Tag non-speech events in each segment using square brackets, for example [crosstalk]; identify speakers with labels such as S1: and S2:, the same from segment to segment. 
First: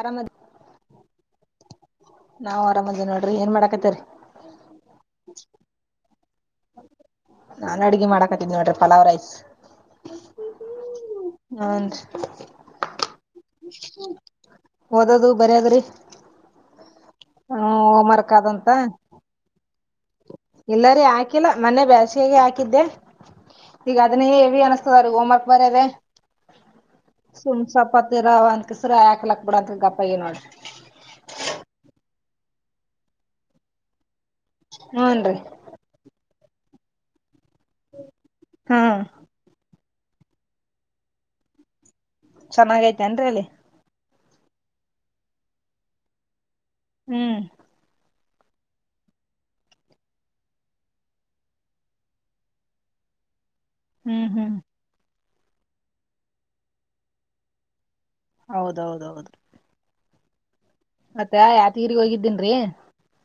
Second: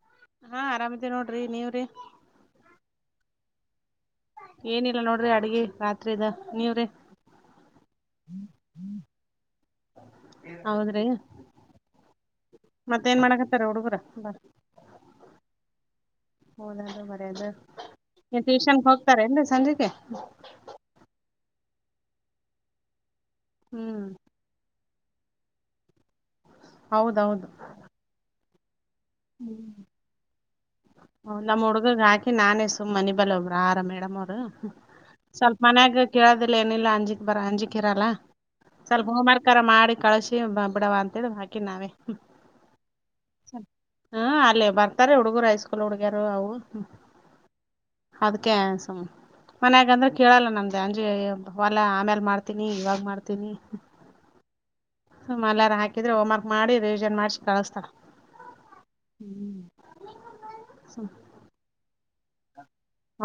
S1: ಆರಾಮದ
S2: ಹಾ ಆರಾಮದಿವ್ ನೋಡ್ರಿ ನೀವ್ರಿ
S1: ನಾವವು ಆರಾಮದೇ ನೋಡ್ರಿ ಏನ್ ಮಾಡ ಕದರ್
S2: ಏನಿಲ್ಲ ನೋಡ್ರಿ ಅಡ್ಗೆ ರಾತ್ರಿದ ನೀವ್ರೀ
S1: ನಾನ್ ಅಡ್ಗಿ ಮಾಡಾಕತ್ತಿನ್ ನೋಡ್ರಿ ಪಲಾವ್ ರೈಸ್
S2: ಹೌದ್ರಿ
S1: ಹುನ್ರಿ
S2: ಮತ್ತೇಏನ್ ಮಾಡಕತ್ತಾರ ಹುಡುಗರ ಬ
S1: ಓದದು ಬರಿದ್ರಿ
S2: ಹೌದ ಬರ ಅದು ಟ್ಯೂಷನ್ಗೆ ಹೋಗ್ತಾರ ನ್ ಸಂಜೆಗೆ
S1: ಎಲ್ಲಾರೆ ಆ ಹಾಕಿಲ್ಲ ಮನೆ ಬೇಸಿಯಾಗ ಹಾಕಿದ್ದೆ ಈಗ
S2: ಹ್ಮ್
S1: ಅದನ್ನೇ ಹೆವಿ ಅನ್ನಸ್ತ ಹೋಂವರ್ಕ್ ಬರದೇ
S2: ಹೌದೌದು
S1: ಸುಮಸಪತೆರಾವಂತ ಕಸರ ಯಾಕ್ಲಕ್ ಬಿಡಂತ
S2: ಹ್ಮ್
S1: ಗಪ್ಪ ಏ ನೋಡ್ರಿ
S2: ನಮ್ ಹುಡುಗಗ್ ಹಾಕಿ ನಾನೇ ಸುಮ್ಮ ನೆ ಬಲ್ಲಬ್್ರ ಆರ ಮೇಡಮ್ ಅವರು
S1: ಹೂನ್ರಿ
S2: ಸ್ವಲ್ಪ ಮನ್ಯಾಗ ಕೇಳಾದ್ರ ಪ್ಲನ ಆಂಜಿ ರ ಅಂಜಿಕಿರಲ್ಲ
S1: ಹ್ಮ್
S2: ಸ್ವಲ್ಪ ಹೋಮಾರ್ರ ಮಾಡಿ ಕಳಸಿ ಬಿಡವ ಅಂತೇಳ ಹಾಕಿ ನಾವೇ
S1: ಚೆನ್ನಾಗೈತೆ ಅನ್್ ಅಲ್ಲಿ
S2: ಹ್ಮ ಅಲ್ಲೇ ಬರ್ತಾರೆ ಹುಡ್ಗರು ಹೈಸ್ಕೂಲ್ ಹುಡ್ಗ್ಯಾರರು ಅವು
S1: ಹ್ಮ್
S2: ಅದ್ಕ ಮನ್ಯಾಗಂದ್ರೆ ಕೇಳಲ್ಲ ನಮ್ದ ಅಂಜಿ ಹೊಲ ಆಮ್ಯಲ್ ಮಾಡ್ತೀನಿ ಇವಾಗ ಮಾಡ್ತೀನಿ
S1: ಹ್ಮ್ ಹ್ಮ್
S2: ಸುಮ ಎಲ್ಲಾರ ಹಾಕಿದ್ರೆ ಹೋಮ್ ವರ್ಕ್ ಮಾಡಿ ರಿವಿಜನ್ ಮಾಡ್ಸಿ ಕಳಸ್ತಾ
S1: ಹೌದೌದ ಹೌದು ಮತ್ತೆ ಯಾ ತೀರ್ಗ್ ಹೋಗಿದ್ದಿನ್ ೀ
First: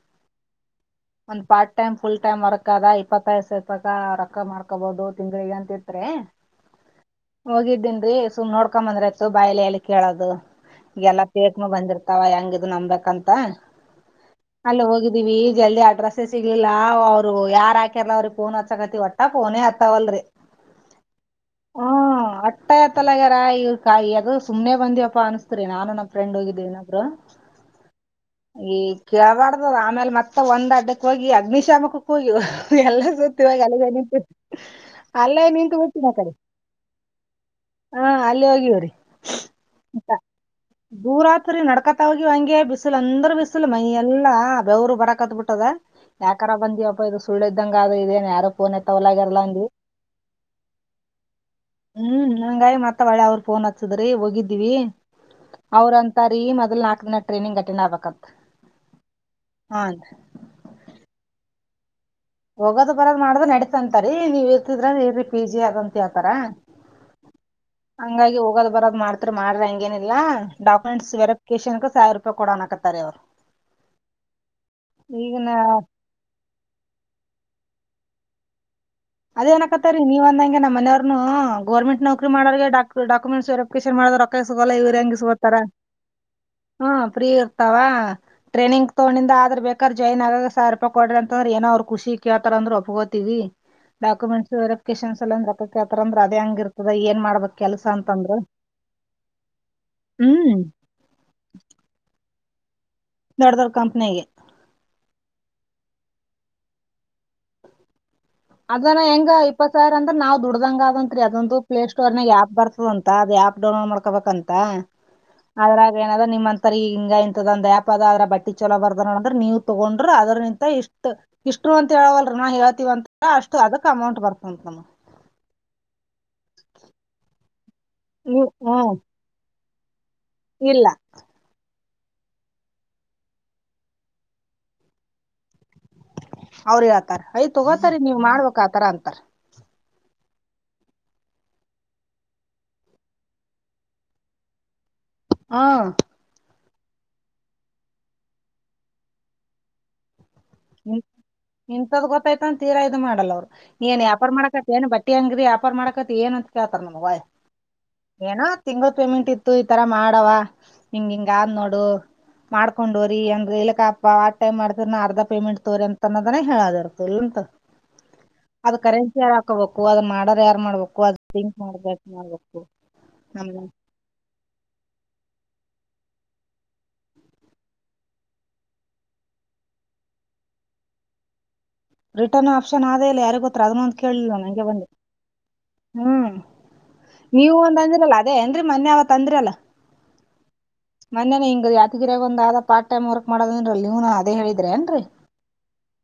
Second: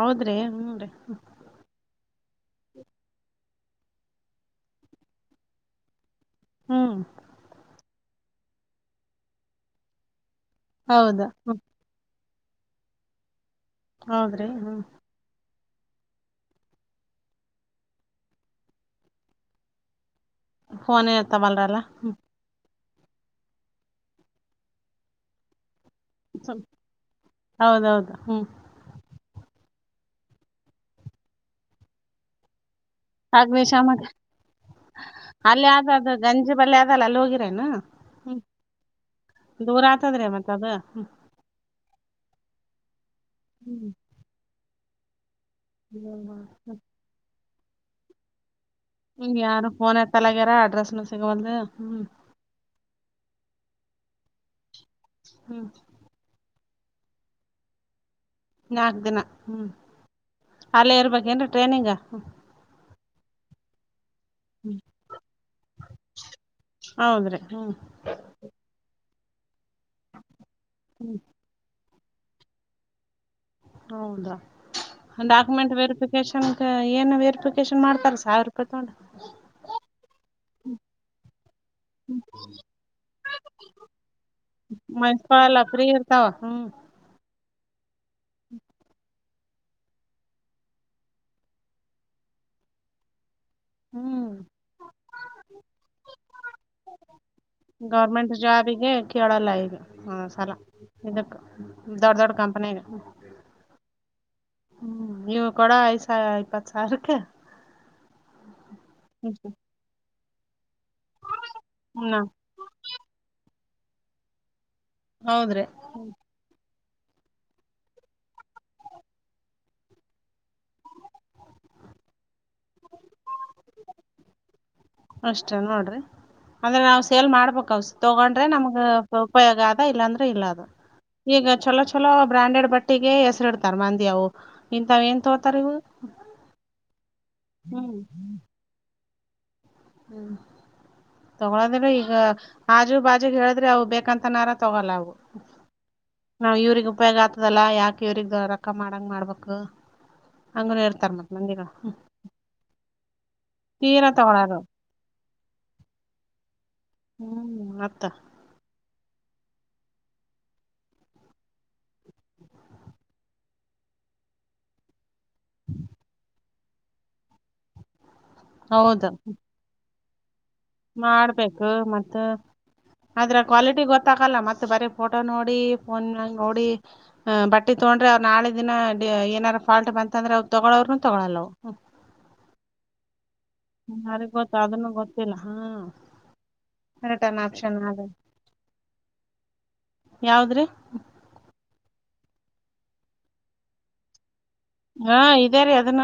S2: ಹೋದ್ರಿ ಹ್ಮ್ ರಿ
S1: ಒಂದ್ part time full time work ಅದ ಇಪ್ಪತ್ತೈ್ ಸಪಕ ರೊಕ್ಕ ಮಾಡ್ಕೋಬಹದು ತಿಂಗಳಗ ಅಂತಿತ್ರಿ
S2: ಹ್ಮ್
S1: ಹೋಗಿದ್ದೇನ್ ಸುಮ್ ನೋಡ್ಕೊ ಬಂದ್ರಯತತ್ತು ಬಾಯಿಲ ಎಲ್ಲಿ ಕೇಳೋದು
S2: ಹೌದು ಹ್ಮ್
S1: ಎಲ್ಲಾಫೇಕ್ ಬಂದಿರ್ತ ಹೆಂಗದು ನಂಬಬೇಕಂತ
S2: ಹೌದ್ರಿ ಹ್ಮ
S1: ಗ ೆಸಿಗ್ಲಿಲ್ಲ ಅವ್ರು ಯಾರಾಕಿರ್ ಅವ್ರಿ ಫೋನ್ ಹತ್ಕತಿ ಒಟ್ಟ ಫೋನೇ ಹತ್ತತವಲ್ರರಿ
S2: ಫೋನ್ತ ಬಲ್ರಲ್ಲ ಹ
S1: ಮಟ್ಟತ್ತಲಗಾರ ಈಗ ಕಾಯಿ ಅದು ಸುಮ್ಮ್ನೆ ಬಂದ್ಯವಪ್ಪ ಅನ್ಸ್ತ್ರಿ ನಾನು ಫ್ರೆಂಡ್
S2: ಸುಮ್
S1: ಹೋಗಿದ್ದೇನಬ್ರು
S2: ಹೌದೌದು ಹ್ಮ್
S1: ಈ ಕೇಬಾಡ್ದ ಆಮೇಲೆ ಮತ್ತೆ ಒಂದ ಅಡ್ ಕೊಯೋಗಿ ಅಗ್ನಿ ಶಾಮಕ್ಕೆ ಕೊೋಗಿ ಎಲ್ಲ ಸತ್ತ ಹ ಅಲ್ಲಿಗೆ
S2: ಅಗ್ನಿಶಾಮಕ
S1: ನಿಂತು ಅಲ್ಲೇ
S2: ಅಲ್ಲಿ
S1: ನಿಂತು
S2: ಆದ
S1: ಹಟ್ಟಿನ
S2: ಅದು
S1: ಕಡೆ
S2: ಗಂಜಿ ಬಲ್ಲಿ ಅದಲ್ಲ ಅಲ್ಲಿ ಹೋಗಿರೇನು
S1: ಹ
S2: ಹ್ಮ್
S1: ಅಲ್ಲೇ ಹೋಗಿವ್ರಿ
S2: ದೂರ ಆತದ್ರಿ ಮತ್ತ ಅದು
S1: ದೂರಾತ್ರಿ ನಡ್ಕ ಹಂಗೆ ಬಿಸಲ್ ಅಂದ್ರ ಬೀಸಲು
S2: ಹ್ಮ್
S1: ಮಯ ಎಲ್ಲಾ ಬೆವರು ಬರಕ ಹತ್ ಬಿಿಟ್ಟದ ಯಾಕರ ಬಂದಿವವಪ್ಪ ಇದು ಸುಳ್ಳದ ಇದಂಗ ಅದು ಇದೆನ್ ಯಾರ ಪೋನ್
S2: ಹ್ಮ್
S1: ಎತ್ತವಲ್ಲರ್ ಅಂದ
S2: ಯಾರು ಫೋನ್ ಎತ್ತಲಾಗ್ಯಾರ ಅಡ್ರೆಸ್ನು ಸಿಗವಲ್ದು
S1: ಹ್ಮ್ ನಂಗ ಮತ್ತ ಹೊಳ್ಳಿ ಅವರು ಫೋನ್ ಹ ಹದ್ರೆ ಹೋಗಿದ್ದೀವಿ
S2: ಹ್ಮ್
S1: ಅವ್ರಂತಾರೀ ಮ ನಾಲ್ಕು ದಿನ ಟ್ರೇನಿಂಗ್ ಅಟೆಂಡ್ ಆಗಬೇಕು ಅಂತ
S2: ನಾಕ್ ದಿನ ಹ್ಮ್ ಅಲ್ಲೇ ಇರ್ಬೇಕೇನ್್ರ ಟ್ರನಿಂಗ್
S1: ಹೋಗೋದು ಬರೋದ ಮಾಡ್ದ ನಡತಂತೆ ರಿ ನೀವ್ ಇರ್ತಿದ್ರ ಇರಿ ಪಿ ಜಿ ಅದಂತ ಹೇಳ್ತಾರ
S2: ಹೌದ್ರಿ ಹ್ಮ್
S1: ಹಂಗಾಗಿ ಹೋಗೋದ್ ಬರದ್ ಮಾಡ್ತ ಮಾರ ಏನಿಲ್ಲ ಡಕುಮೆಂಟ್ಸ್
S2: ಹ್ಮ್
S1: ವೆರಿಫಿಕೇಶನ್ ಸಾವಿರ ರೂಪಿ ಕೊಡೋ ಹಕತ್ತಾರೆ ಅವರು
S2: ಹೌದಾ
S1: ಈಗಿನ
S2: ಡಾಕ್ಯುಮೆಂಟ್ ವೆರಿಫಿಕೇಶನ್ ಏನು ಫಿಕೇಶನ್ ಮಾಡತಾರೆ ಸಾವಿ ರೂಪಾಯ
S1: ಅದೇ ನಕತ್ತ ರೀ ನೀವ ಅಂದಂಗೆ ನಮ್ಮನೆಯವ್ರುೂ ಗೋರ್ಮೆಂಟ್ ನೌಕರಿ ಮಾಡೋರಿಗೆ ಡಾ ಡಾಕುಮೆಂಟ್ಸ್ ವೆರಿಫಿಕೇಶನ್ ಮಾಡ ರೊಕ್ಕ ಸಿಗೋಲ್ಲ ಇವ್ರ ಹೆಂಗಗೆ ಇಸಕೋಟರ್
S2: ಮನ್ಸ್ಕೊಳಲ್ಲ ಫ್ರೀ ಇರ್ತಾವ ಹ್ಮ್
S1: ಹ ಫ್ರೀ ಇ ತವಾ ಟ್ರೇನಿಂಗ್ ತಗೊಂಡಿಂದ ಅದ್ರ ಬೇಕ್ರ ಜಾಯಿನ್ ಆಗ ಸಿ ರೂಪಾಯ ಕೊಡ್ರ ಅಂತಂದ್ರ ಏನೋ್ ಖಷಿ ಕೇಳ್ತಾರ ಅಂದ್ರೆ ಒಪ್ಗೋತೀವಿ
S2: ಹ್ಮ್
S1: ಡಾಕ್ಯುಮೆಂಟ್ಸ್ ವೆರಿಫಿಕೇಶನ್ಸ್ ಸೆಲೆಂಡ್ ಅಂದ್ರ ಅದೇ ಹಂಗ ಇರ್ತದ ಏ ಮಾಡ್ಬೇಕು
S2: ಗೌರ್ಮೆಂಟ್ ಜಾಬಿಗೆ ಕೇಳಲ್ಲ ಈಗ ಸಲ
S1: ಹ್ಮ್
S2: ಇದಕ್ ದೊಡ್ ದೊಡ್ಡ ಕಂಪ [inaudible]
S1: ದೊಡದರ್ ಕಂಪ್ನಿಗೆ
S2: ಕೊಡ ಐದು ಸಾವಿ ಇ ಪ್ಪತ್ತು ಸಾವಿಕ್ಕೆ
S1: ಅದನ ಹೆಂಗ ಇಪ್ಪತ್ ಸಾವಿರ ಅ ನಾವು ದುಡ್ದಂಗ ಅತ್ರಿ ಅದೊಂದು ಪ್ಲೇ ಸೋರ್ ನಾಗ ಆ್ಯಪ್ ಬರ್ತದ ಅಂತ ಅದ ಆ್ಯಪ್ ಡೌ ಮಾಡ್ಕೋಬೇಕಂತ
S2: ಹೌದ್ರಿ
S1: ಅದ್ರಾಗ ಏನಾರ ನಿಮ್ಮಂತ ರಿ ಈ ಹಿಂಗ ಇಂತದಂದ ದ್ಯಾಪ್ ಅದ ಅದ್ರ ಬಟ್ಟಿ ಚಲೋ ಬರ್ದ ಅಂದ್ರ ನೀವು ತಗೊಂಡ್ರರು ಅದ್ರನಂತ ಇಷ್ಟ ಇಷ್ಟು ಅಂತ ಹೇಳವಲ್ ನಾ ಹೇಳ್ತೀವಂತ ಅಷ್ಟು ಅದಕ್ ಅಮೌಂಟ್ ಬರ್ತಂಂತ ನಮ್ಮ
S2: ಅಷ್ಟ ನೋಡ್ರಿ ಅಂದ್ರೆ ನಾವವು ಸೇಲ್ ಮಾಡ್ಬೇಕಕ್ ಅವಸ ತಗೊಂಡ್ರೆ
S1: ನೀವ್
S2: ನಮ್ಗ
S1: ಹ್ಮ್
S2: ಉಪಯೋಗ ಆ ಇಲ್ಲ ಇಲ್ಲ ಅದು ಈಗ ಚಲೋ ಚಲ ಚಲೋ ಬ್ರಾಂಡೆಡ್ ಬಟ್ಟಿಗೆ ಹೆಸರಿ ಇಡ್ತಾರ ಮಂದಿ ಅವು ಇಂತಥವ ಏನ್ ತೋತಾರ ಇವು
S1: ಅವ್ರ ಹಳ್ತಾರ ಅಯ್ ತಗೋತಾರ
S2: ಹ್ಮ್
S1: ನೀವ್ ಮಾಡ್ಬೇಕಕ್ ಆತರ ಅಂತಾರ
S2: ಹ್ಮ್ ತಗೊಳದ್ರೆ ಈಗ ಹಾಜು ಬಾಜುಗೆ ಹೇಳಿದ್ರೆ ಅವು ಬೇಕಂತ ನಾರ ತಗೊಲ್ಲ ಅವು
S1: ಹಾ
S2: ನಾವ್ ಇವ್ರಿಗ್ ಉಪಯೋಗ ಆತದಲ್ಲ ಯಾಕೆ ಇವ್ರಗ್ ರೊಕ್ಕ ಮಾಡಂಗ ಮಾಡ್ಬೇಕು ಹಂಗನು ಇರ್ತಾರ ಮತ್ ಮಂದಿಗಳು
S1: ಇಂತದ ಗೊತ್ತಾಯ್ತ ಅಂತೀರ ಆಯ್ತ ಮಾಡಲ್ಲ ಅವ್ರು ಏನ್
S2: ತೀರಾ
S1: ಯ್ಯಾಪಾರ
S2: ತಗೊಳಾರು
S1: ಮಾಡಾಕತ್ತ ಏನ್ ಬಟ್ಟಿ ಹಂಗ್ರಿ ಯ್ಯಾಪಾರ್ ಮಾಡಾಕತಿ ಏನ್ ಅಂತ ಕೇಳ್ತಾರ ನಗ
S2: ಹ್ಮ್ ಮತ್ತ
S1: ಏನ ತಿಂಗ ಪೇಮೆಂಟ್ ಇತ್ತು ಈತರ ಮಾಡವ ಹಿಂಗ ಹಿಂಗ ಆದ್ ನೋಡು ಮಾಡ್ಕೊಂಡೋರಿ ಏನ್ರೀ ಇಲಕ್ಕಪ್ಪ ಆ ಟೈಮ್ ಮಾಡ್ತರಿ ನ ಅರ್ಧ ಪೇಮೆಂಟ ತ್ರ ಅನ್ನದಾನೇ ಹೇಳ ರ ಇಲ್ಲಂತ ಅದ
S2: ಹೌದು
S1: ಕರೆನ್ಸಿ ಯಾರ್ ಹಾಕೋಬೇಕು ಹ ಅದ್ ಮಾಡಾರ
S2: ಮಾಡ್ಬೇಕು ಮತ್ತ ಆದದ್ರ
S1: ನಮ್ಗ
S2: ಕ್ವಾಲಿಟಿ ಗೊತ್ತಕಲ್ಲ ಮತ್ತತ್ ಬರಿ ಫೋಟೋ ನೋಡಿ ನೋಫೋ ನೋಡಿ ಬಟ್ಟಿ ತಡ್ರೆ ಅವ್ ನಾಳೆ ದಿನ ಏನಾರ ಫಾಲ್ಟ್ ಬಂತ ಅಂದ್ರೆ ಅವವು ತಗೊಳೋ್ರನುೂ ತೊಗೊಳಲ್ಲ
S1: ರಿಟರ್ನ್ ಆಪ್ಷನ್ ಆದ ಇಲ್ಲ ಯಾರಿಗ ಗೊ ಪ್ರಥಮ ಅಂತ
S2: ಯಾರಿಗ್
S1: ಕೇಳಲ್ವ
S2: ಗೊತ್ತ
S1: ನಂಗೆ ಬಂದಿ
S2: ಅದನ್ನು ಗೊತ್ತಿಲ್ಲ ಹಾ
S1: ಹ್ಮ್
S2: ರಿಟರ್ನ್
S1: ನೀವು
S2: ಆಪ್ಷನ್
S1: ಒಂದ
S2: ಅದು
S1: ಅಂದ್ರಲ್ಲ ಅದೇ ಏನ್ರಿ ಮೊನ್ನೆ ಅವತ್ಂದ್ರ ಅಲ್ಲ
S2: ಯಾವದ್ರಿ
S1: ಮೊನ್ನೆನೆ ಹಿಂಗ ಒಂದ ಪಾರ್ಟ ಟೈಮ್ರ್ಕ್ ಮಾಡದ ನೀವು ಅದೇ ಹೇಳ
S2: ಹಾ ಇದೇ ರೀ ಅದನ್ನ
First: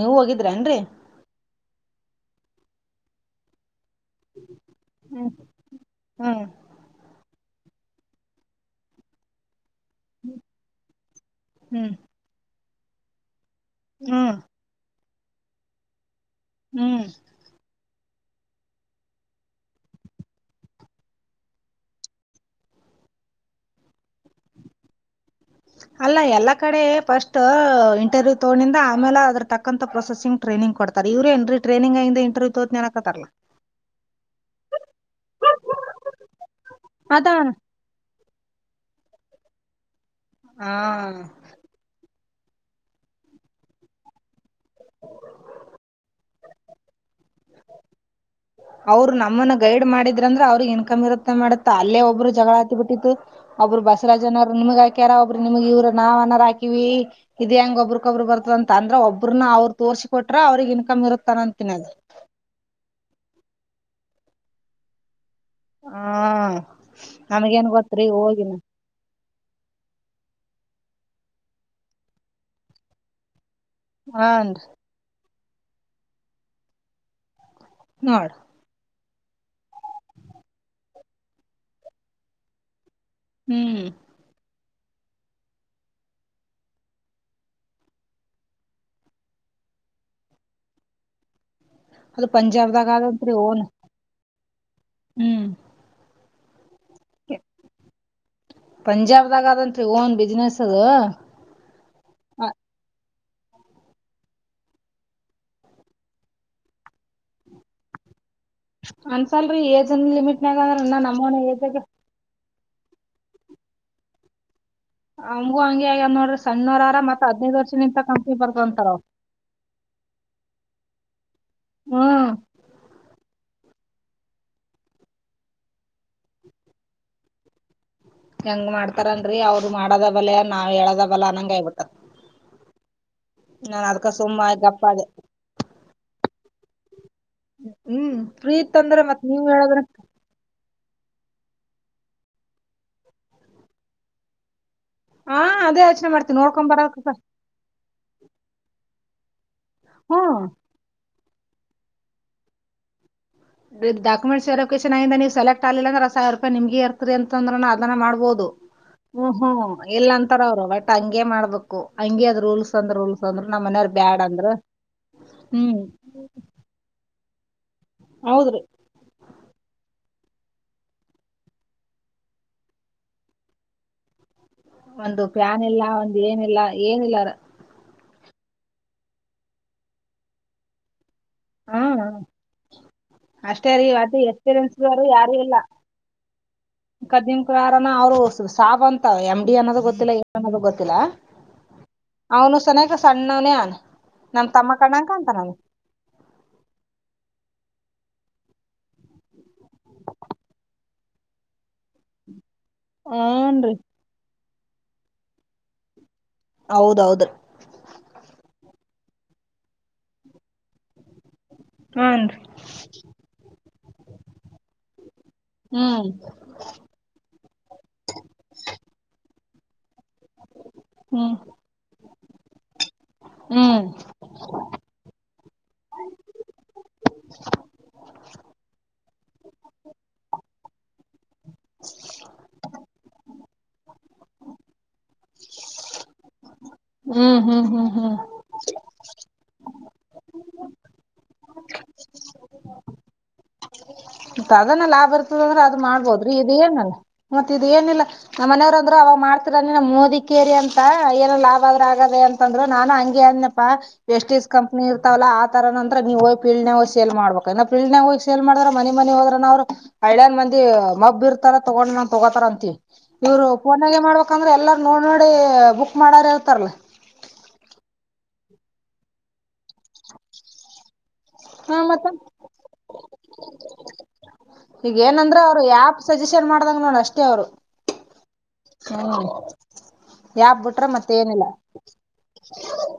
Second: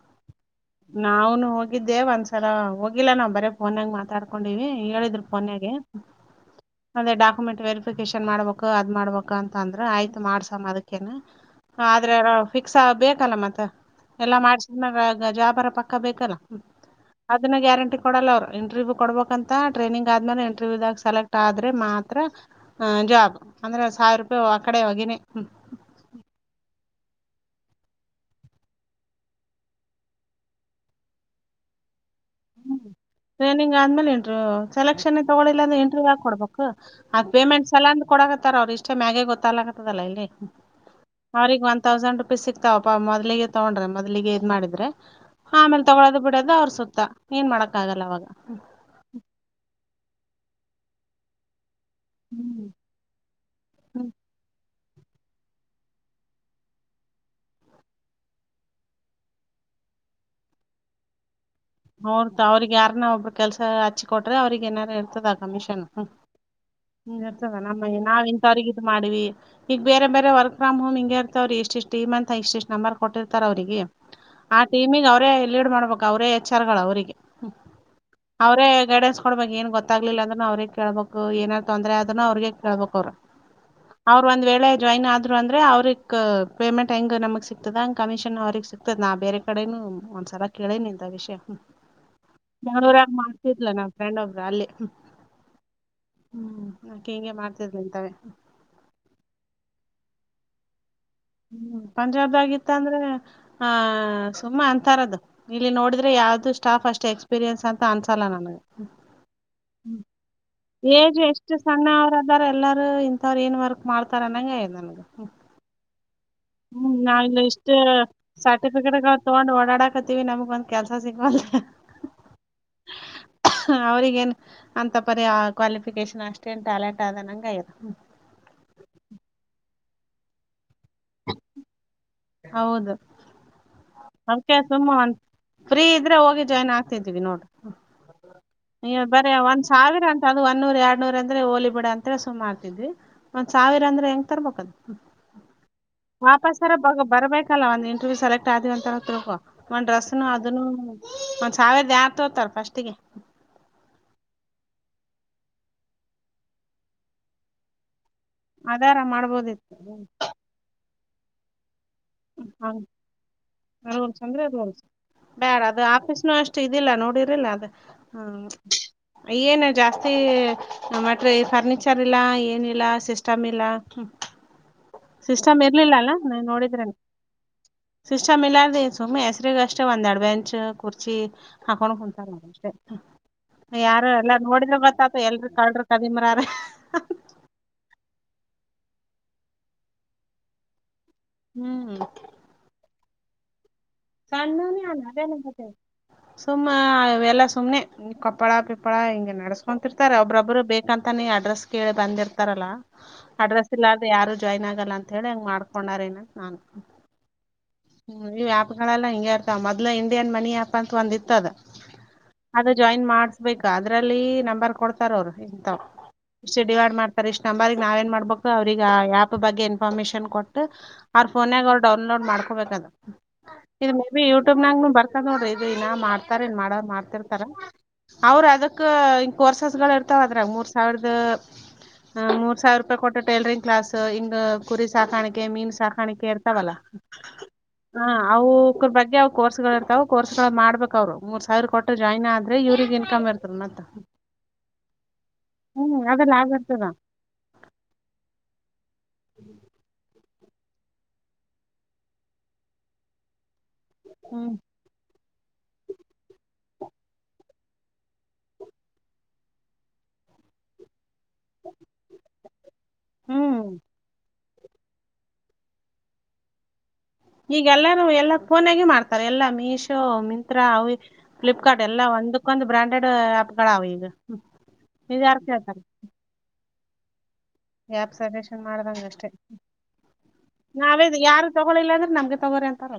S1: ನೀವೂ ಹೋಗಿದ್ರೇನ್ರಿ
S2: ನಾನು ಹೋಗಿದ್ದೆ ಒಂದ್ಸರ ಹೋಗ ಇಲ್ಲ ನಾ ಬರೇ ಫೋನಿನಾಗ್ ರ್ಕೊಂಡಿವವಿ ಹೇಳಿದ್ರು
S1: ಹ್ಮ್
S2: ಫೋನಿಗೆ
S1: ಹ್ಮ್
S2: ಅದೇ ಡಾಕ್ ಕ್ಯಮೆಂಟ್ ವೆರಿಫಿಕೇಶನ್ ಮಾಡಬೇಕ ಅದ ಮಾಡ್ಬೇಕ ಅಂತ ತಂದ್ರ ಆಯ್ತು ಮಾಡ್ಸಮ್ಮ ಅದ್ಕೇನ
S1: ಹ್ಮ್
S2: ಆದ್ರೆ ಫಿಕ್ಸ್ ಬೇಕಲ್ಲ ಮತ್ತ
S1: ಹ್ಮ್
S2: ಎಲ್ಲಾ ಮಾಡ್ಸಿದಾಗ ನಜಾ ಬರ ಪಕ್ಕ ಬೇಕಲ್ಲ ಹ್ಮ
S1: ಹ್ಮ್
S2: ಅದನ್ನ ಗ್ಯಾರಂಟಿ ಕೊಡಲ್ಲ ಅವರು ಇಂಟರ್ವ್ಯೂ ಕೊಡಬೇಕಂತ ಟ್ರೈನಿಂಗ್ ಆದ್ಮೇಲೆ ಇಂಟರ್ವ್ಯದಾಗ ಸೆಲೆಕ್ಟ್ ಆದ್ರೆ ಮಾತ್ರ ಜಾಬ್ ಅಂದ್ರೆ ಸಾವಿರ ರೂಪಾಯಿ ಆ ಕಡೆ ಹೋಗಿನನ
S1: ಅಲ್ಲಾ ಎಲ್ಲ ಕಡೆ ಫಸ್ಟ್ ಇಂಟರ್ವ್ಯೂ ತಗೊಂಡಿಂದ ಆಮೇಲೆ ಅದ್ರ ತಕ್ಕಂತ ಪ್ರೊಸೆಸಂಗ್ ಟ್ರೈನಿಂಗ್ ಕೊಡ್ತಾರೆ ಇವರಾ ನ್ರೀ ಟ್ರೈನಿಂಗ್ ಆ
S2: ಹ್ಮ್ ಟ್ರೈನಿಂಗ್ ಆದ್ಮೇಲೆ ಇಂಟ್ರ್ ಸೆಲೆಕ್ಷನ್ ತಗೊಳಿಲ್ಲಂದ್ರೆ ಇಂಟ್ರ್ ಹಾಕ್ ಕೊಡ್ಬೇಕು ಆ
S1: ಅದ
S2: ಪೇಮೆಂಟ್ ಸಲ ಅಂದ್ರ ಕೊಡಕತ್ತಾರ ಅವ್ರ ಇಷ್ಟೇ ಮ್ಯಾಗೆ ಗೊತ್ತಲಾಗತ್ತದಲ್ಲ ಇಲ್ಲಿ
S1: ಹಾ.
S2: ಅವ್ರಗ್ ಒನ್ ತೌಸಂಡ್ ಸಿಕ್ತಾವಪ್ಪಾ ಮೊದಲಿಗೆ ತಗೊಂಡ್ರೆ ಮೊದಲಿಗೆ ಇದ್ ಮಾಡಿದ್ರೆ ಆಮೇಲೆ ತಗಕೊಡದ ಬಿಡೋದು ಅವ್ರ ಸುತ್ತ ಏನ್ ಮಾಡಕ್ಕ ಆಗಲ್ಲ ಅವವಾಗ
S1: ಅವ್ರು ನಮ್ಮನ್ನು ಗೈಡ್ ಮಾಡಿದ ಇದಂದ್ರೆ ಅವ್ರಗ್ನ್ಕಮ ಇರುತ್ತೆ ಮಾಡೆ ಅಲ್ಲೇ ಒಬ್ರು ಜಗಳ
S2: ಹ್ಮ್
S1: ಹತ್ತತಿ ಬಿಟ್ಟಿತ್ತು ಒಬ್ಬರು ಬಸವರಾಜನವರು ನಮಗ ಹಾಕ್ಯಾರ ಒಬರು ನಿಮ್ಗ್ ಇವ್ರ ನಾವ ಅನಾರ ಹಾಕಿವವಿ ಇ ಹೆಂಗ ಒಬ್ರಗೊಬ್ಬರು ಬರ್ತದ ಅಂದ್ರೆ ಒಬ್ಬ್ರನ ಅವರು ತೋರ್ಸಿ ಕೊಟ್ಟ ರ ಅವ್ರಿಗೆ ಇನ್ಕ್ ಇರುತ್ತಾನಂತ
S2: ಹೌದತ ಅವ್ರಿಗೆ ಯಾರನ್ನ ಒಬ್ಬ ಕೆಲಸ ಹಚ್ಚಕ ಕೊಟ್ರ ಅವ್ರಿಗೆ ನಾರ ಇರ್ತದ ಆ ಕಮಿಷನ್ ಹ
S1: ಹ್ಮ್
S2: ಇರ್ತದೆ
S1: ನಮಗೇನ್
S2: ನಮ್ಮ
S1: ಗೊತ್ತ್ರಿ
S2: ನಾವ್
S1: ಹೋಗಿನ
S2: ಇಂಥವ್ರಗ ಇದ ಮಾಡಿವ ಈಗ ಬೇರೆ ಬೇರೆ ವರ್ಕ್ ಫ್ರ್ ಹೋ್ ಹಂಗ ಇರ್ತ ಅವರು ಇಷ್ಟ ಟಮ ಅಂತ ಇಷ್ಟ ನಂಬರ್ ಕೊಟ್ಟಿರ್ಾರ ಅವ್ರಿಗೆ ಆ
S1: ಹಾನ್ರಿ
S2: ಟೀಮಿಿಗೆ ಅವರೇ ಲೀಡ್ ಮಾಡ್ಬೇಕು ಅವ್ರೇ ವಿಚಾರಗಳು ಅವರಿಗೆ
S1: ನೋಡ್
S2: ಅವ್ರೇ ಗೈಡೆನ್ಸ್ ಕೊಡ್ಬೇಕ ಏನ್ ಗೊತ್ತಾಗಲಿಲ್ಲ ಅಂದ್ರೂ ಅವ್ರಿಗೆ ಕೇಳ್ಬೇಕು ಏನಾರ ತೊಂದರೆ ಆದ್ರೂ ಅವ್ರಿಗೆ ಕೇಳಬೇಕ ಅವರು
S1: ಹ್ಮ್
S2: ಅವರು ಒಂದ್ ವೇಳೆ ಐತ ಜಾಯಿನ್ ಆದರು ಅಂದರೆ ಅವ್ರಿಗೆ ಪೇಮೆಂಟ್ ಹೆಂಗೆ ನಮಗೆ ಸಿಗ್ತದ ಹಂಗೆ ಕಮಿಷನ್ ಅವ್ರಿಗೆ ಸಿಗ್ತದೆ ನಾು ಬೇರೆ ಕಡೊ ಒಂದ್ಸಲ ಕೇಳೇನಿಂಥ ವಿಷಯ ಹ್ಮ
S1: ಅದು ಪಜಾಬದಗ್ ಗಾದಂತ ನು
S2: ರಾಲೆ
S1: ಹ್ಮ್
S2: ಹ್ಮ್ ಆಕಿ ಹಿಂಗೆ ಮಾಡ್ತಿದ್ಲ ಇಂತವೆ
S1: ಪಂಜಾಬ್ದಾಗ್ ಅದಂತ್ರಿ ನ್ ಬ ಬಿನಸ್ ಅದು
S2: ಹ್ಮ್ ಪಂಜಾಬ್ ಆಗಿತ್ತ ಅಂದ್ರೆ ಹ ಸುಮ್ಮ ಅಂತಾರದು ಇಲ್ಲಿ ನೋಡಿದ್ರೆ ಯಾವ್ದು ಸ್ಟಾಫ್ ಅಷ್ಟ್ ಎಕ್ಸ್ಪೀರಿಯನ್ಸ್ ಅಂತ ಅನ್ಸಲ್ಲ ನನಗೆ
S1: ಅನ್ಸಲ್ರಿ ಏಜ್ನ್ ಲಿಮಿಟ್ನಾಗ ಅಂದ್ರ ನ ನಮ್ಮನೆ ಏಜಾಗ
S2: ಎಲ್ಲಾರೂ ಇಂಥವ್ರು ಏನ್ ವರ್ಕ್ ಮಾಡ್ತಾರ ಅನ್ನಂಗ ನ
S1: ಅವಂಗ ಅ ನೋ [unintelligible]
S2: ಹ್ಮ್ ನಾವ ಇಲ್ಲಿ ಇಷ್ಟ
S1: ಬರ್ತಾವಂತಾರ
S2: ಸರ್ಟಿಫಿಕೇಟ್
S1: ಅವ್ರ್
S2: ತಗೊಂಡ್ ಓಡಾಡಾಕತ್ತೀವಿ ನಮಗಂತ ಕೆಲಸ ಸಿಗವಲ್ಡು
S1: ಹ್ಮ್
S2: ಅವ್ರರಿಗೇನು ಅಂಂತ ಪರಿ ಆ ಕ್ವಾಲಿಫಿಕೇಶನ್ ಅಷ್ಟೇನು ಟ್ಯಾಲೆಂಟ್ ಆದ ನಂಗಗೆಯರು
S1: ಹೆಂಗ್ ಮಾಡ್ತಾರನ್ರರಿ ಅವ್ರು ಮಾಡದ ಬಲೆಯ ನಾವ್ ಹೇಳದ ಬಲ್ಲ ಅ ನಂಗಯ್ಬಟ್ಟ
S2: ಹೌದು ಅವಕ
S1: ಆಗಿ ಗಪ್ಪ
S2: ಸುಮ್ಮ
S1: ಆದೆ
S2: ಅಂತ ಫ್ರೀ ಇದ್ರೆ ಹೋಗಿ ಜಾಯ್ನ್ ಆಕ್ತ ವಿ ನೋಡ
S1: ಹ್ಮ್
S2: ಈ
S1: ಇತ್ತಂದ್ರ ಮತ್ತ್
S2: ಬರ
S1: ನೀವ್
S2: ಒಂದ್
S1: ಹೇಳದ್ರ
S2: ಸಾವಿರ ಅಂ ಅದು ಒಂದೂರ ಎರಡು ನ ನೂರ ಅಂದ್ರೆ ಹೋಲಿ ಬಿಡ ಅಂತ ಹೇಳ ಸು ಮಾಡ್ತಿದ್ವಿ ಒಂದ್ ಸಾವಿರ ಅಂದ್ರ ಹೆಂಗ್ ತರಬದು
S1: ಹಾ ಅದೇ ಯೋಚ್ನೆ ಮಾಡ್ತೀವಿ
S2: ಪಾಪ
S1: ನೋಡ್ಕೊಂಡ್
S2: ಸರ ಬ
S1: ಬರಾಕ
S2: ಬರ್ಬೇಕಲ್ಲ ಒಂದ್ ಇಂಟರ್ವ್ಯೂ ಸೆಲೆಕ್ಟ್ ಆದಿಂತ ಹತ್ರಕ ಒನ್ ಡ್ರೆಸ್ನು
S1: ಹ್ಮ್
S2: ಅದನ್ನು ಒಂದ್ ಸಾವಿರದ ಯ ತೋತಾರ ಫಸ್ಟ್ಿಗೆ
S1: ಇ ಡಾಕುಮೆಟ್ಸ್ವೆರಿಫಿಕೇಶನ್ ನೀವು ಸಲೆಕ್ಟ್ ಆಿಲ್ಲ ಅ್ರ ಸಾವಿ ರೂಪಾಯ ನಿಮ್ಗೆ ಇರ್ದೆ ಅಂದ್ರ ಅದ ಮಾಡ ಬೋದು
S2: ಅದಾರ
S1: ಹ್ಮ್ ಹ್ಮ್
S2: ಮಾಡ್ಬೋದಿತ್ತು
S1: ಎಲ್ಲ ಅಂತಾರ ಅವರು ತಂಗಗೆ ಮಾಡ್ಬೇಕು ಹಂಗಗೆ ಅದ ರೂಲ್ಸ್ ಅಂದ್ರ ರೂಲ್ಸ್ ಅಂದ್ರ ನಮ್ಮ ಮನೆಯವಾರ ಬ್ಯಾಡ
S2: ರೂಲ್ಸ್ ಅಂದ್ರೆ
S1: ಅಂದ್ರ
S2: ರೂಲ್ಸ್
S1: ಹ್ಮ್
S2: ಲ್ಲಾದೆ
S1: ಹೌದ್ರಿ
S2: ಹ್ಮ ಏನು ಜಾಸ್ತಿ ಮಟೆ ಫರ್ನಿಚರ್ ಇಲ್ಲ ಏನಿಲ್ಲ ಸಿಸ್ಟಮ್ ಇಲ್ಲ
S1: ಒಂದು
S2: ಸಿಸ್ಟಮ್
S1: ಪ್ಯಾನ್ ಇಲ್ಲ
S2: ಇರ್ಲಿಲ್ಲ
S1: ಒಂದ ಏನ ಇಲ್ಲ ಏನಿಲ್ಲಾರ
S2: ಸಿಸಷ್ಟಟರ್ ಮಿಲೆಾರ ದು ಮ ಹೆಸರಿ ಗಷ್ಟ ವಧಾಡಬ್ಯಾಚ್ ಕುರ್ತ ಚ್ಚಿ ಹಾಕೊಂಡ್
S1: ಹ್ಮ್
S2: ಕುಂತಾರಷ್ಟೆ
S1: ಅಷ್ಟೇ ರೀ
S2: ಯಾರು
S1: ಅದ್
S2: ಎಲ್ಲಾ ನೋಡಿದ್ರ ಬತ್ತಾತ ಎಲ್ರ ಕಳ್ರ ಕದಿಮರಾರ
S1: ಕದಿಮ ಯಾರ ಅವರು ಸಾವಂತ ಗತ್ತ ಎಮ ಡಿ ಅನ್ನೋದು ಗೊತ್ತಿಲ್ಲ ಏ ಅನ್ನೋದು ಗೊತ್ತಿಲ್ಲ
S2: ಹ್ಮ್
S1: ಅವನು ಸನ ಕ ಸಣ್ಣವನನ್
S2: ಸಣ್ಣುಲ್ಲ ಅದೇ ನತ ಸುಮ್ಮ ಎಲ್ಲ ಸುಮನೆ ಕಪ್ಪಳ ಪಿಪ್ಪಳ ಹಿಂಗೆ ನಡೆಸ್ಕೊಂತಿರ್ತಾರೆ ಒಬ್ಬ್ರೊಬ್ಬರು ಬೇಕಂತ ನೀ ಅಡ್ರೆಸ್ ಕೇಳಿ ಬಂದಿರ್ತಾರಲ್ಲಾ ಅಡ್ರೆಸ್
S1: ಹೂನ್ರಿ
S2: ಇಲ್ಲಾದ್ರೆ ಯಾರ ಜಾಯ್ನ್ ಆಗಲ್ಲ ಅಂತ ಹೇಳಿ ಹೆಂಗ ಮಾಡ್ಕೊಂಡಾರ ನ
S1: ಹೌದೌದು
S2: ಹ್ಮ ನೀವ್ ಆಪ್ಗಳೆಲ್ಲ ಹಿಂಗಗೆ ಇರ್ತಾವ ಮೊದ್ ಇಂಡಿಯನ್ ಮನಿ ಆ್ಯಪ್ ಅಂತ ಒಂದಿತ್ತು
S1: ಹ್ಞೂನ್ರಿ
S2: ಅದು ಜಾಯಿನ್ ಮಾಡ್ಸ್ಬೇಕು ಅದ್ರಲ್ಲಿ ನಂಬರ್ ಕೊಡ್ತಾರ ಅವರು ಇಂಥ್
S1: ಹ್ಮ್
S2: ಇಷ್ಟ ಡಿವೈಡ್ ಮಾಡ್ತಾರೆ ಇಷ್ಟ್ ನಂಬರ್ಗ ನಾವ ನ್ ಮಾಡ್ಬೇಕು ಅವ್ರಿಗೆ ಆ ಆ್ಯಪ್ ಬಗೆ ಎ ಫರ್ಮಿಷನ್ ಕೊಟ್ಟ ಅವ್ರ
S1: ಹ್ಮ್
S2: ಫೋನ್ಗ ಅವ್ ಡೌನ್ಲೋಡ್ ಮಾಡ್ ಅ
S1: ಹ್ಮ್
S2: ಇದು ಮೇ ಬಿ ಯೂಟ್ಯೂಬ್ ನಾಗ ಬರ್ತ ನೋಡ್ರಿ ಇದು ಇನ್ನ ಮಾಡ್ತಾರ ಇ ಮಾಡ ಮಾಡ್ತಿರ್ತಾರ ಅವ್ರ ಅದಕ್ ಹಂಗ ಕೋರ್ಸಸ್ ಗಳು ಇರ್ತಾವ ಅದ್ರ ಮೂರ್ ಸಾವಿರದ ಮೂರ್ ಸಾವಿರ ರೂಪಾಯಿ ಕೊಟ್ಟ ಟೇಲರಿಂಗ್ ಕ್ಲಾಸ್ ಹಿಂಗ್ ಕುರಿ ಸಾಕಾಣಿಕೆ ಮೀನ್ ಸಾಕಾಣಿಕೆ ಇರ್ತಾವಲ್ಲಾ
S1: ಹ್ಮ್ ಹ್ಮ್ ಹ್ಮ್ ಹ್ಮ್.
S2: ಹ
S1: ಹ್ಮ್
S2: ಅವವುಕ್ರ ಬಗ್ಗೆ ಅವವು ಕೋರ್ಸ್ಗಳು ಇರ್ತಾವ ಕೋರ್ಸ್ ಗಳು ಮಾಡ್ಬೇಕ ಅವ್ರು ಮೂರ್ ಸಾವಿರ ಕೊಟ್ಟು ಜಾಯಿನ್ ಆದ್ರೆ ಇವ್ರಿಗೆ ಇನ್ಕಮ್ ಇರ್ತ ಮತ್ತ
S1: ಮತ್ತ ಅದನ್ನ ಲಾಭ ಇರ್ತದ ಅಂದ್ರೆ ಅದ್
S2: ಹ್ಮ್ ಅದ
S1: ಮಾಡ್ಬೋದ್ರಿ
S2: ಲಾಭ
S1: ಇದ
S2: ಇರ್ತದ
S1: ಏನಲ್ಲ ಮತ್ತತ್ ಇದ್ ಏನಿಲ್ಲಾ ನಮ್ಮ ಮನೆಯವ್ರ ಅಂದ್ರರು ಮಾಡ್ತರ ನಮ್ಮ ಮೋದಿ ಕೇರಿ ಅಂತ ಏನ ಲಾಭ ಆದ್ರರು ಆಗದ ಅಂತಂದ್ರರು ನಾನು ಹಂಗ [unintelligible] [unintelligible] ವೆಸ್ಟ್ಂಡಸ್
S2: ಹ್ಮ್
S1: ಕಂಪನಿ ಇರ್ತಾವಲ್ಲ ಆ ತರ ನಂತ್ರ ನೀವು ಹೋಗಿ ಫೀಲ್ಡ್ ಸೇಲ್ ಮಾಡಬೇಕ ಪೀಡ್ ಹೋಗಿ ಸಲ್ ಮಾಡ್ರ ಮನ ಮನಿ ಹೋದ್ರ ಅವ್ರು ಹಳ್ಳೇ ಮಂದಿ ಮಬ್ಬ ಇರ್ತಾರ ತಗೊಂಡ ನಾನ್ ತಗೋತಾರ ಅಂತ [inaudible] ಇವರು
S2: ಹ್ಮ್
S1: ಪೋನಾಗೆ ಮಾಡ ಯಾಕಂದ್ರೆ ಎಲ್ಲಾರ ನೋಡ್ ನೋಡಿ ಬುಕ್ ಮಾಡಾರ ಇರ್ತಾರಲ
S2: ಈಗೆಲ್ಲಾನ ಎಲ್ಲಾ ಫೋನ್ಗ ಮಾಡ್ತಾರೆ ಎಲ್ಲಾ ಮೀಶೋ ಮಿಂತ್ರಾ ಅವ
S1: ಹಾ
S2: ಫ್ಲಿಪ್ಕಾರ್ಟ್
S1: ಮತ್ತ
S2: ಎಲ್ಲಾ ಒಂದಕ್ಕೊಂದು ಬ್ರಾಂಡೆಡ್ ಆ್ಯಪ್ ಗಳಾವೆ ಈಗ
S1: ಈಗ
S2: ಇದ
S1: ಏನಂದ್ರ
S2: ಯಾರ್
S1: ಅವ್ರು
S2: ಕೇಳ್ತಾರ
S1: ಯಾಪ್ ಸಜೆಷನ್ ಮಾಡ ಮಾಡದಂಗ ನೋ ಅಷ್ಟೇ ಅವರು
S2: [inaudible]
S1: ಹ್ಮ್
S2: ಅಷ್ಟೇ
S1: ಯಾಕ್ ಬಿಟ್ರ
S2: ನಾವೇ
S1: ಮತ್ತೆ ಏನಿಲ್ಲ
S2: ಯಾರು ತಗೊಳಿಲ್ಲ ಅಂದ್ರೆ ನಮ್ಗೆ ತಗೋರಿ ಅಂತಾರ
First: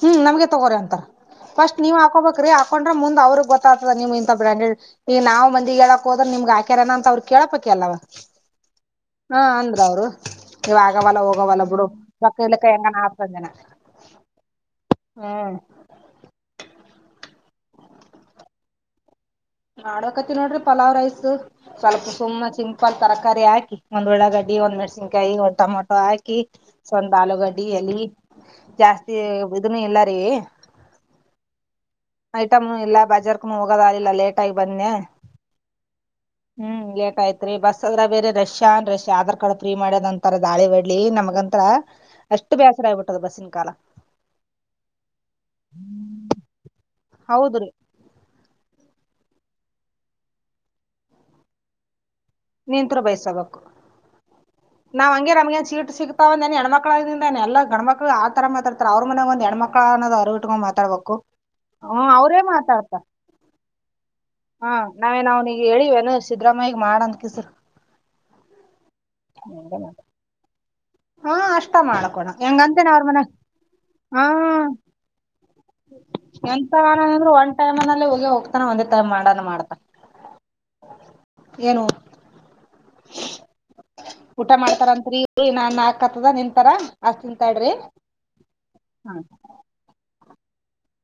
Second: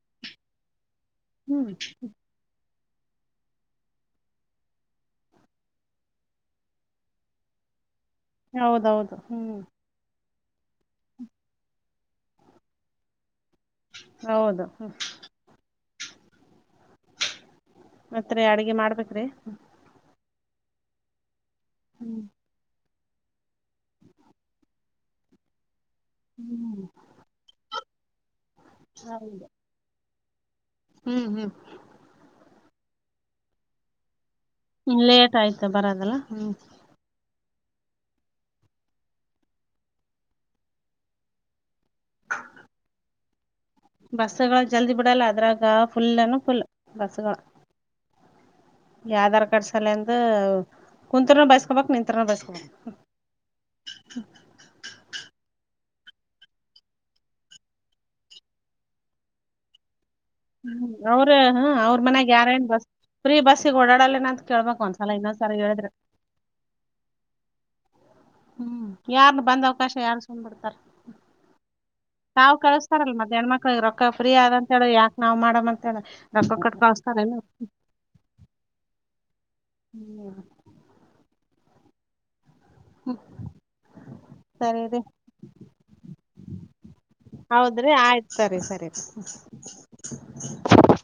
S1: ಹ್ಮ್ ನಮ್ಗೆ ತಗೋರಿ ಅಂತಾರ
S2: ಹ್ಮ್
S1: ಫಸ್ಟ್ ನೀವ್ ಹಾಕೋಬೇಕ್ರಿ ಹಾಕೊಂಡ್ರೆ ಮುಂದ ಅವ್ರರುಗ್ ಗೊತ್ತಾತದ ನಿಮ್ ಇಂತ ಬ್ರ್ಯಾಂಡೆಡ್ ಈ ನಾವು ಮಂದಿ ಹೇಳಕಕ್ ಹೋದ್ರ ನಿಮ್ಗೆಾಕ್ಯರನ ಅಂತ ಅವ್ರು ಕೇಳೋಬೇಕಕ್ ಅಲ್ವ
S2: ಹೌದೌದು ಹ್ಮ್
S1: ಅವ್ರು ಇವ ಆಗವಲ್ಲ ಹೋಗವಲ್ಲ ಬಿಡು ಪಕ್ಕ ಇಕ್ಕ ಹೆಂಗಾನ ಆಗ್ತ ಜನ
S2: ಹೌದು ಹ್ಮ್
S1: ಹಾ
S2: ಮತ್ತ ಅಡ್ಗೆ ಮಾಡ್ಬೇಕ್ರಿ
S1: ನಾಡೋಕ ನೋಡ್ರಿ ಪಲಾವ್ ರೈಸ್ ಸ್ವಲ್ಪ
S2: ಹ್ಮ್
S1: ಸುಮ್ಮ ಚಿಂ ಫಲ್ ತರಕಾರಿ ಹಾಕಿ ಒಂದ್ಳ್ಗಡ್ಡಿ ಒಂದ್ಮೇಣಸನ್ಯಿ ಒಂದ ಟಮಟ ಹಾಕಿ
S2: ಹ್ಮ್
S1: ಸ್ವಂತ ಆಲೂಗಡ್ಡಿಯಲ್ಲಿ ಜಾಸ್ತಿ
S2: ಹೌದು
S1: ಇದನ್ನು ಎಲ್ಲ ರ
S2: ಹ್ಮ್ ಹ್ಮ್
S1: ಐಟಮ್ ಎಲ್ಲ ಬಜಾರ್ರ್ಕು ಹೋಗದ ಅಲ್ಲ ಲೇಟ್ ಆಗಿ ಬಂದ್ನ್ಯ
S2: ಹ್ಮ ಲೇಟ್ ಆಯ್ತ ಬರದಲ್ಲ ಹ್ಮ್
S1: ತ್ ಬಸ್ ಅದ್ರ ಬೇರೆ ರಷ್ಯಾ ರಷ್ಯಾ ಆಧಾರ್ ಕಾರ್ಡ್ ್ ಮಾಡದ ಅಂತರ ದಾಳಿ ಒಡ್ಲಿ ನಮಗಂತ್ರ ಅಷ್ಟು ಬೇಸರ ಆಗಿಬಿಟ್ಟದ ಬಸ್ಸಿನ ಕಾಲ
S2: ಬಸ್ಸಗಳ ಜಲ್ದಿ ಬಿಡಲ್ಲ ಅದ್ರಾಗ ಫುಲ್ನು ಫುಲ್ ಬಸ್ಸಗಳು
S1: ಹೌದ್ರಿ
S2: ಈ ಆಧಾರ್ ಕಾರ್ಡ್ ಸಲೆ ಅಂದ ಕುೂಂತರ್ ಬೈಸ್ಕೊಬಕ್ ನಿಂತ ಎನ ದಸ
S1: ನಿಂತ್ರ ಬೈಸಬೇಕು ನಾವ್ ಹಂಗೆ ನಮಗೆನ್ ಚೀಟ್ ಸಿಕ್ತಾವಂದಏ ಹೆಣ್ಮಕ್ಳಾಗಿಂದಾನ ಎಲ್ಲ ಗಣ್ಮಕ್ಳಗ್ ಆತರ ಮಾತಾತಾರೆ ಅವ್ರ ಮನಾಗ ಒಂದ ಹೆಣ್ಮಕ್ಳ ಅನ್ನೋ ಟ್ಕೊಂಡ ಮಾತಾಡ್ಬೇಕು
S2: ಅವ್ರ
S1: ಹ
S2: ಅವ್ರ ಮನ್ಯಾಗ
S1: ಅವ್ರೇ
S2: ಯಾರೇನ್ ಬಸ್
S1: ಮಾತಾಡ್ತ
S2: ಫ್ರೀ ಬಸ್ಸಿಗೆ ಓಡಾಡಲ್ಲೇನ ಅಂತ
S1: ಹ
S2: ಕೇಳ್ಬಕ್ ಒಂದ್ಸಲ
S1: ನಾವೇ
S2: ಇನ್ನೊಂದ್ಸಲ
S1: ನಾವಗ
S2: ಹೇಳಿದ್ರ
S1: ಹೇಳಿವೇನು ಸಿದ್ದರಾಮಯ್ಯಗ ಮಾಡಂದ ಕಸರು
S2: ಹ್ಮ್ ಯಾರ್ ಬಂದ್ ಅವಕಾಶ ಯಾರ್ ಸುಂದ್ ಬಿಡ್ತಾರೆ
S1: ಹಾ ಅಷ್ಟ ಮಾಡ್ಕೋಣ ಹೆಂಗಂತನ ಅವ್ರ ಮನ
S2: ಮತ್ ಹೆಣ್ಮಕ್ಳಿಗೆ ರೊಕ್ಕ ಫ್ರೀ ಆದ
S1: ಹ್ಮ
S2: ಅಂತ ಹೇಳಿ ಯಾಕ್ ನಾವ್ ಮಾಡಮ್ ಅಂತ ಹೇಳಿ ರೊಕ್ಕ ಕೊಟ್
S1: ಎಂದ್ರ
S2: ಕಳಸ್ತಾರೇನು
S1: ಒಂದ್ ಟೈಮ್ನ ಹೋಗಿ ಹೋಗ್ತಾನ ಒಂದೇ ತ್ ಮಾಡಾನ ಮಾಡ್ತ ಏನು ಊಟ
S2: ಸರಿ
S1: ಮಾಡ್ತಾರ
S2: ರೀ
S1: ಅತ್ರಿ ನಾನ್ ನಾಲ್ಕಕ್ತ್ತದ ನಿಂತಾರ ಅಷ್ಟ ನಿಂತಾಡ್ರಿ
S2: ಹೌದ್ರಿ ಆಯ್ತ್
S1: ಹ
S2: ಹ್ಮ್ಮ್.